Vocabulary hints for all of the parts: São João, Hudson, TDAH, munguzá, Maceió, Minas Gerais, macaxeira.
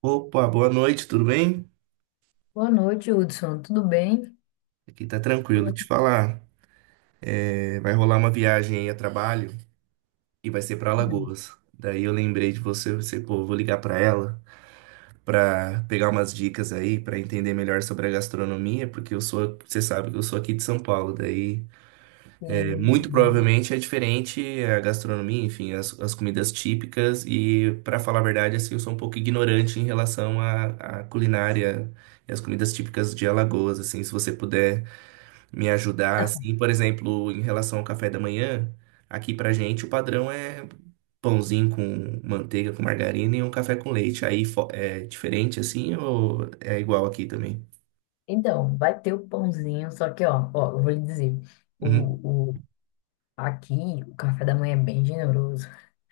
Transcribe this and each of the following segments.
Opa, boa noite, tudo bem? Boa noite, Hudson. Tudo bem? Aqui tá Como é tranquilo, te que falar. Vai rolar uma viagem aí a trabalho e vai ser pra tá? Alagoas. Daí eu lembrei de você, pô, vou ligar pra ela pra pegar umas dicas aí, pra entender melhor sobre a gastronomia, porque eu sou, você sabe que eu sou aqui de São Paulo. Daí, muito Sim. provavelmente é diferente a gastronomia, enfim, as comidas típicas e, pra falar a verdade, assim, eu sou um pouco ignorante em relação à culinária e as comidas típicas de Alagoas, assim, se você puder me ajudar, assim, por exemplo, em relação ao café da manhã, aqui pra gente o padrão é pãozinho com manteiga, com margarina e um café com leite. É diferente assim ou é igual aqui também? Então, vai ter o pãozinho, só que, ó, ó, eu vou lhe dizer, Uhum. o, o, aqui o café da manhã é bem generoso.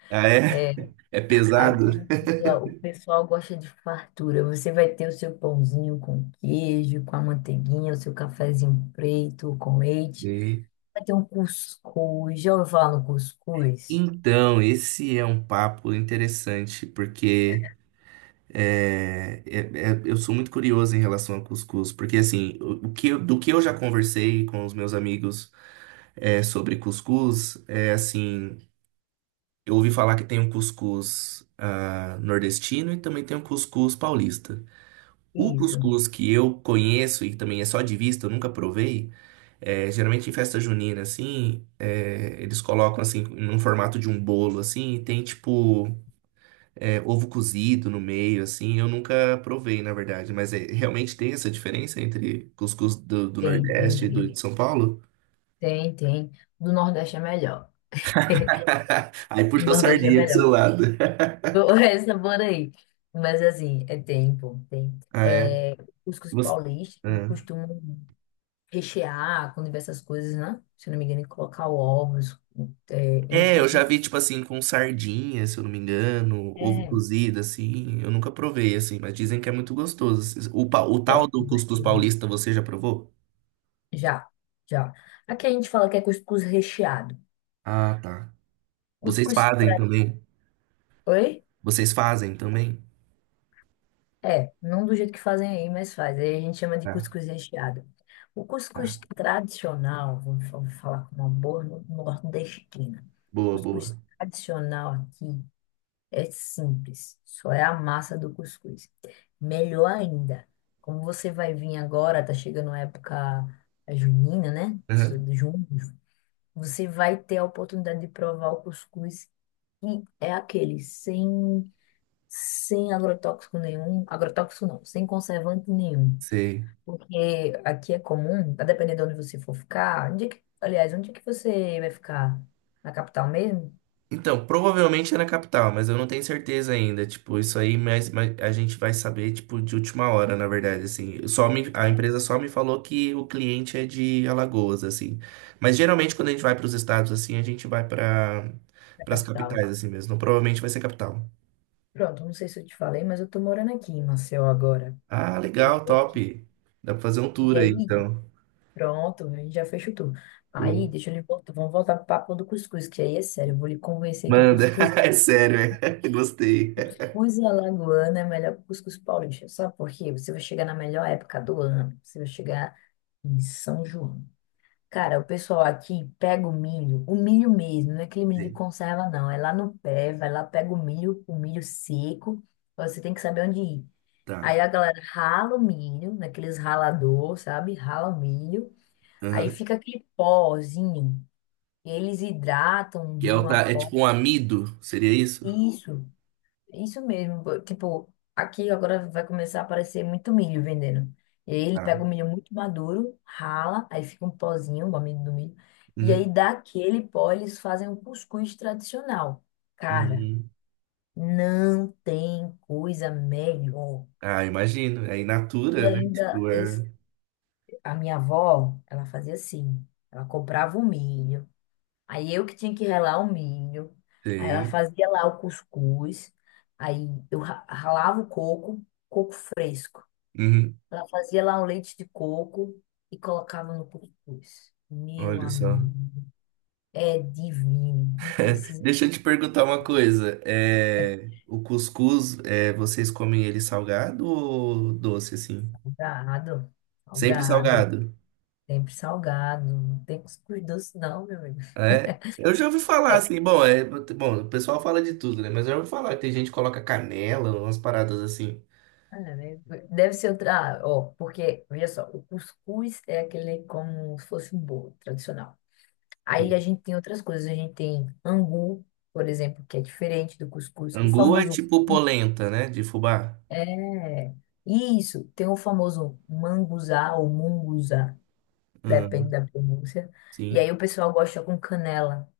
Ah, é? É Aqui pesado? ó, o pessoal gosta de fartura. Você vai ter o seu pãozinho com queijo, com a manteiguinha, o seu cafezinho preto, com leite. E- Vai ter um cuscuz. Já ouviu falar no cuscuz? Então, esse é um papo interessante, porque eu sou muito curioso em relação ao cuscuz, porque assim, o que, do que eu já conversei com os meus amigos sobre cuscuz, é assim. Eu ouvi falar que tem um cuscuz nordestino e também tem um cuscuz paulista. O Isso. cuscuz que eu conheço e também é só de vista, eu nunca provei, geralmente em festa junina, assim, eles colocam, assim, num formato de um bolo, assim, e tem, tipo, ovo cozido no meio, assim, eu nunca provei, na verdade. Mas é, realmente tem essa diferença entre cuscuz do Tem, tem, Nordeste e do tem. de São Paulo? Tem, tem. Do Nordeste é melhor. Aí O puxou a Nordeste é sardinha pro seu melhor. lado. Bom, essa bora aí. Mas assim, é tempo, tem. Ah, é? É, os cuscuz Você... paulistas eles Ah. costumam rechear com diversas coisas, né? Se eu não me engano, colocar ovos é, É, entre eu o já cuscuz. vi, tipo assim, com sardinha, se eu não me engano, ovo É, cozido, assim. Eu nunca provei, assim, mas dizem que é muito gostoso. Assim. O tal é, do cuscuz gostoso. paulista, você já provou? Já, já. Aqui a gente fala que é cuscuz recheado. Ah, tá. Vocês Cuscuz fazem tra... também? Oi? Vocês fazem também? É, não do jeito que fazem aí, mas faz. Aí a gente chama de Tá, cuscuz recheado. O cuscuz tá. tradicional, vamos falar com uma boa nordestina. O Boa, boa. cuscuz tradicional aqui é simples, só é a massa do cuscuz. Melhor ainda, como você vai vir agora, tá chegando a época é, junina, né? Isso Aham, de junho. Você vai ter a oportunidade de provar o cuscuz e é aquele sem agrotóxico nenhum, agrotóxico não, sem conservante nenhum. sei. Porque aqui é comum, a depender de onde você for ficar, onde é que, aliás, onde é que você vai ficar? Na capital mesmo? Então, provavelmente é na capital, mas eu não tenho certeza ainda. Tipo, isso aí, mas a gente vai saber, tipo, de última hora, na verdade, assim. A empresa só me falou que o cliente é de Alagoas, assim. Mas geralmente quando a gente vai para os estados, assim, a gente vai para Na as capital. capitais, assim mesmo. Então, provavelmente vai ser capital. Pronto, não sei se eu te falei, mas eu tô morando aqui em Maceió agora. Ah, legal, top. Dá pra fazer um tour E aí, aí, então. pronto, a gente já fez o tour. Pô, Aí, deixa eu lhe voltar, vamos voltar pro papo do cuscuz, que aí é sério, eu vou lhe convencer que o manda. cuscuz, É sério, é. Gostei. cuscuz alagoano é melhor que o cuscuz paulista. Sabe por quê? Você vai chegar na melhor época do ano, você vai chegar em São João. Cara, o pessoal aqui pega o milho mesmo, não é aquele milho de Sei. conserva, não. É lá no pé, vai lá, pega o milho seco, você tem que saber onde ir. Tá. Aí a galera rala o milho, naqueles ralador, sabe? Rala o milho, aí Aham. fica aquele pozinho. Eles hidratam Que é, de uma é tipo forma. um amido, seria isso? Isso. Isso mesmo, pô. Tipo, aqui agora vai começar a aparecer muito milho vendendo. E aí ele Tá. pega o milho muito maduro, rala, aí fica um pozinho, o amido do milho. E Uhum. aí daquele pó eles fazem um cuscuz tradicional. Cara, Uhum. não tem coisa melhor. Ah, imagino. É in E natura, né? ainda Tipo, eles, é. a minha avó, ela fazia assim, ela comprava o milho. Aí eu que tinha que ralar o milho. Aí ela Tem. fazia lá o cuscuz. Aí eu ralava o coco, coco fresco. Uhum. Ela fazia lá um leite de coco e colocava no cuscuz. Meu Olha só. amigo, é divino. Não precisa de Deixa eu te perguntar uma coisa. É... O cuscuz, é... vocês comem ele salgado ou doce, assim? salgado. Sempre Salgado. salgado. Sempre salgado. Não tem cuscuz doce, não, meu amigo. Ah, é. Eu já ouvi falar É, assim, bom, é... bom, o pessoal fala de tudo, né? Mas eu já ouvi falar que tem gente que coloca canela, umas paradas assim. é, né, deve ser outra. Ah, ó, porque, veja só, o cuscuz é aquele como se fosse um bolo tradicional. Aí a gente tem outras coisas, a gente tem angu, por exemplo, que é diferente do cuscuz. O Angu é famoso tipo polenta, né? De fubá. é isso, tem o famoso manguzá ou munguzá, depende Uhum. da pronúncia. E aí Sim. o pessoal gosta com canela.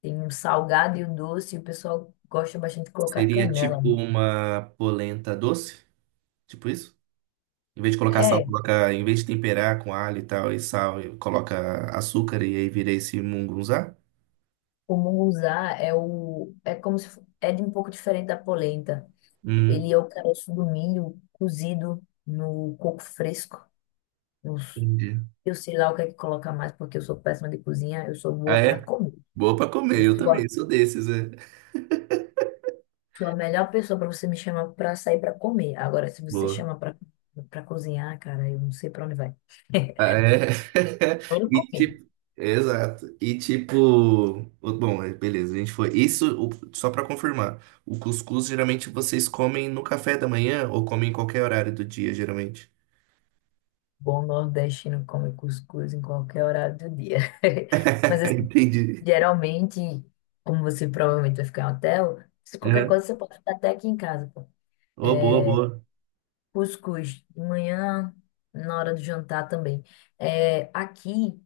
Tem um salgado e o doce, e o pessoal gosta bastante de colocar Seria canela. tipo uma polenta doce? Tipo isso? Em vez de colocar sal, É, coloca, em vez de temperar com alho e tal, e sal, e coloca açúcar e aí vira esse mungunzá? o munguzá é o é como se é de um pouco diferente da polenta. Hum, Ele é o caroço do milho cozido no coco fresco. entendi. Eu sei lá o que é que coloca mais, porque eu sou péssima de cozinha, eu sou Ah, boa para é? comer. Boa pra comer, Eu eu sou a, também sou desses, é. sou a melhor pessoa para você me chamar para sair para comer. Agora, se você Boa. chama para para cozinhar, cara, eu não sei para onde vai. Ah, é? Eu não E comi. tipo, exato. E tipo, bom, é, beleza, a gente foi. Isso, só pra confirmar, o cuscuz geralmente vocês comem no café da manhã ou comem em qualquer horário do dia, geralmente? Bom nordestino come cuscuz em qualquer horário do dia. Mas assim, Entendi. geralmente, como você provavelmente vai ficar em hotel, se qualquer Uhum. coisa você pode ficar até aqui em casa, pô. Oh, É, boa, boa. cuscuz de manhã, na hora do jantar também. É, aqui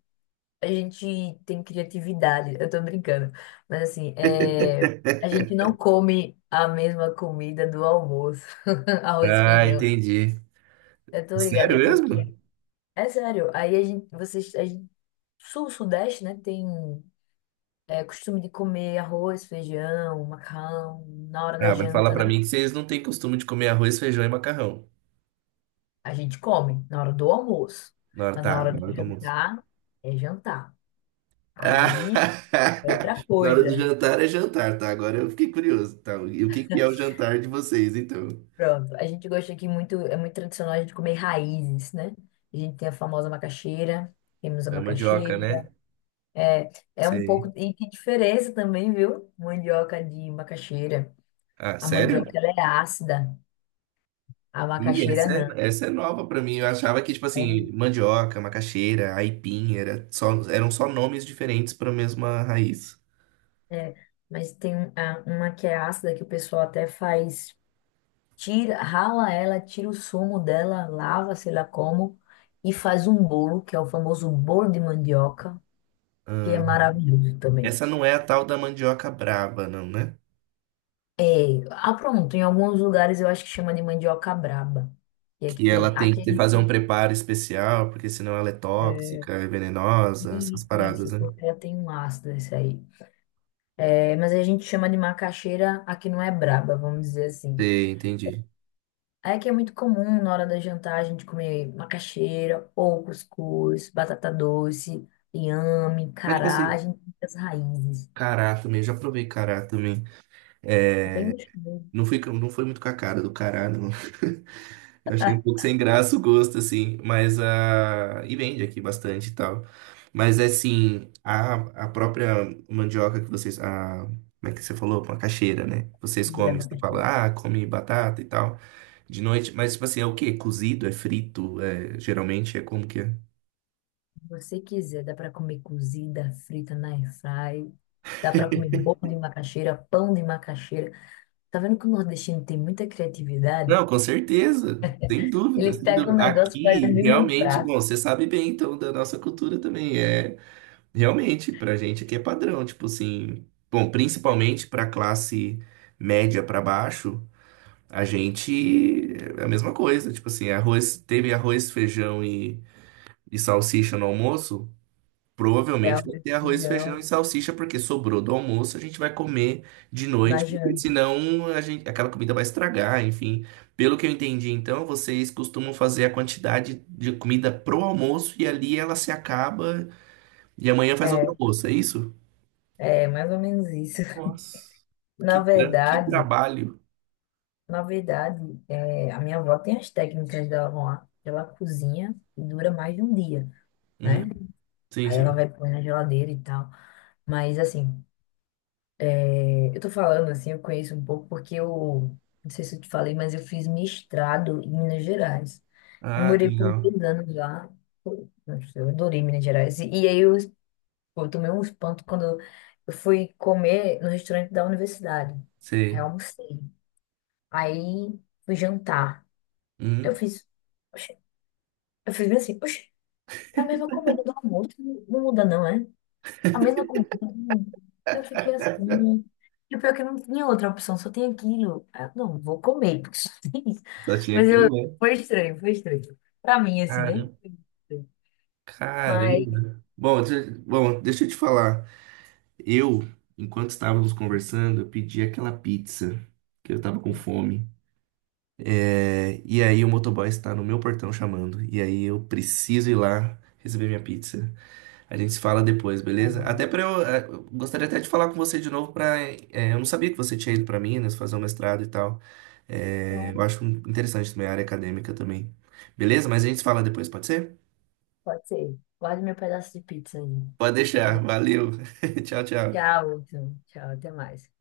a gente tem criatividade, eu tô brincando, mas assim, é, a gente não come a mesma comida do almoço, arroz e Ah, feijão. entendi. Eu tô Sério ligada porque, mesmo? é sério, aí a gente, vocês, a gente, sul, sudeste, né, tem é, costume de comer arroz, feijão, macarrão na hora da Ah, vai falar janta, pra né? mim que vocês não têm costume de comer arroz, feijão e macarrão. A gente come na hora do almoço, Na hora, mas na tá, hora na do hora do almoço. jantar é jantar. Ah, Aí é outra na hora do coisa. jantar é jantar, tá? Agora eu fiquei curioso, tá? E o que que é o jantar de vocês, então? Pronto. A gente gosta aqui muito, é muito tradicional a gente comer raízes, né? A gente tem a famosa macaxeira, temos a É mandioca, macaxeira. né? É, é um Sei. pouco. E que diferença também, viu? Mandioca de macaxeira. Ah, A mandioca sério? ela é ácida, a Ih, macaxeira não. essa é nova pra mim. Eu achava que, tipo Né? assim, mandioca, macaxeira, aipim, eram só nomes diferentes pra mesma raiz. É, mas tem uma que é ácida que o pessoal até faz, tira, rala ela, tira o sumo dela, lava, sei lá como, e faz um bolo, que é o famoso bolo de mandioca, que é maravilhoso também. Essa não é a tal da mandioca brava, não, né? É, ah, pronto, em alguns lugares eu acho que chama de mandioca braba. E aqui Que tem, ela aqui a gente fazer um chama preparo especial, porque senão ela é tóxica, é venenosa, essas isso, paradas, isso, né? porque ela tem um ácido esse aí. É, mas a gente chama de macaxeira, aqui não é braba, vamos dizer assim. Sei, entendi. Aí que é muito comum na hora da jantar a gente comer macaxeira, ou cuscuz, batata doce, inhame, Mas, tipo cará, a assim, gente tem as raízes. cará também, já provei cará também. É bem É, gostoso. Não foi muito com a cara do cará, não. Eu achei um pouco sem graça o gosto, assim, mas a. E vende aqui bastante e tal. Mas é assim, a própria mandioca que vocês. A... Como é que você falou? Macaxeira, né? Vocês Comer a comem, você macaxeira. fala, ah, come batata e tal, de noite. Mas, tipo assim, é o quê? Cozido? É frito? É... Geralmente é como que é? Você quiser, dá para comer cozida, frita na air fry, dá para comer bolo de macaxeira, pão de macaxeira. Tá vendo que o nordestino tem muita criatividade? Não, com certeza, sem dúvida, Ele sem pega um dúvida. negócio e faz Aqui, mil e um realmente, bom, prato. você sabe bem, então, da nossa cultura também. É. Realmente, pra gente aqui é padrão, tipo assim, bom, principalmente pra classe média pra baixo, a gente é a mesma coisa, tipo assim, teve arroz, e salsicha no almoço, É provavelmente o vai ter arroz, feijão e feijão, salsicha porque sobrou do almoço, a gente vai comer de na noite, porque janta. senão a gente, aquela comida vai estragar, enfim. Pelo que eu entendi, então, vocês costumam fazer a quantidade de comida pro almoço e ali ela se acaba e amanhã faz outro É, almoço, é isso? é mais ou menos isso. Nossa, Na que verdade, trabalho. na verdade, é, a minha avó tem as técnicas dela lá. Ela cozinha e dura mais de um dia, né? Uhum. Sim, Aí ela sim. vai pôr na geladeira e tal. Mas assim, eu tô falando assim, eu conheço um pouco porque eu, não sei se eu te falei, mas eu fiz mestrado em Minas Gerais. Eu Ah, que morei por legal. 2 anos lá. Pô, nossa, eu adorei Minas Gerais. E aí eu, pô, eu tomei um espanto quando eu fui comer no restaurante da universidade. Aí eu Sei. almocei. Aí fui jantar. Eu Uhum. fiz, oxe, eu fiz bem assim, oxe, é a mesma comida do almoço, não não muda não, é? A mesma comida. Eu fiquei assim. E o pior é que eu não tinha outra opção, só tem aquilo. Aí eu, não, vou comer, porque só tem isso. Só tinha Mas eu, aquilo, né? foi estranho, foi estranho. Pra mim, assim, né? Caramba. Mas, Caramba. Bom, deixa eu te falar. Eu, enquanto estávamos conversando, eu pedi aquela pizza, que eu estava com fome. É, e aí o motoboy está no meu portão chamando. E aí eu preciso ir lá receber minha pizza. A gente se fala depois, beleza? Até para eu, eh, eu gostaria até de falar com você de novo para, eu não sabia que você tinha ido para Minas fazer um mestrado e tal. Eh, então, eu acho interessante também a área acadêmica também. Beleza? Mas a gente se fala depois, pode ser? pode ser. Guarde meu pedaço de pizza aí. Pode deixar. Valeu. Tchau, tchau. Tchau, então. Tchau, até mais.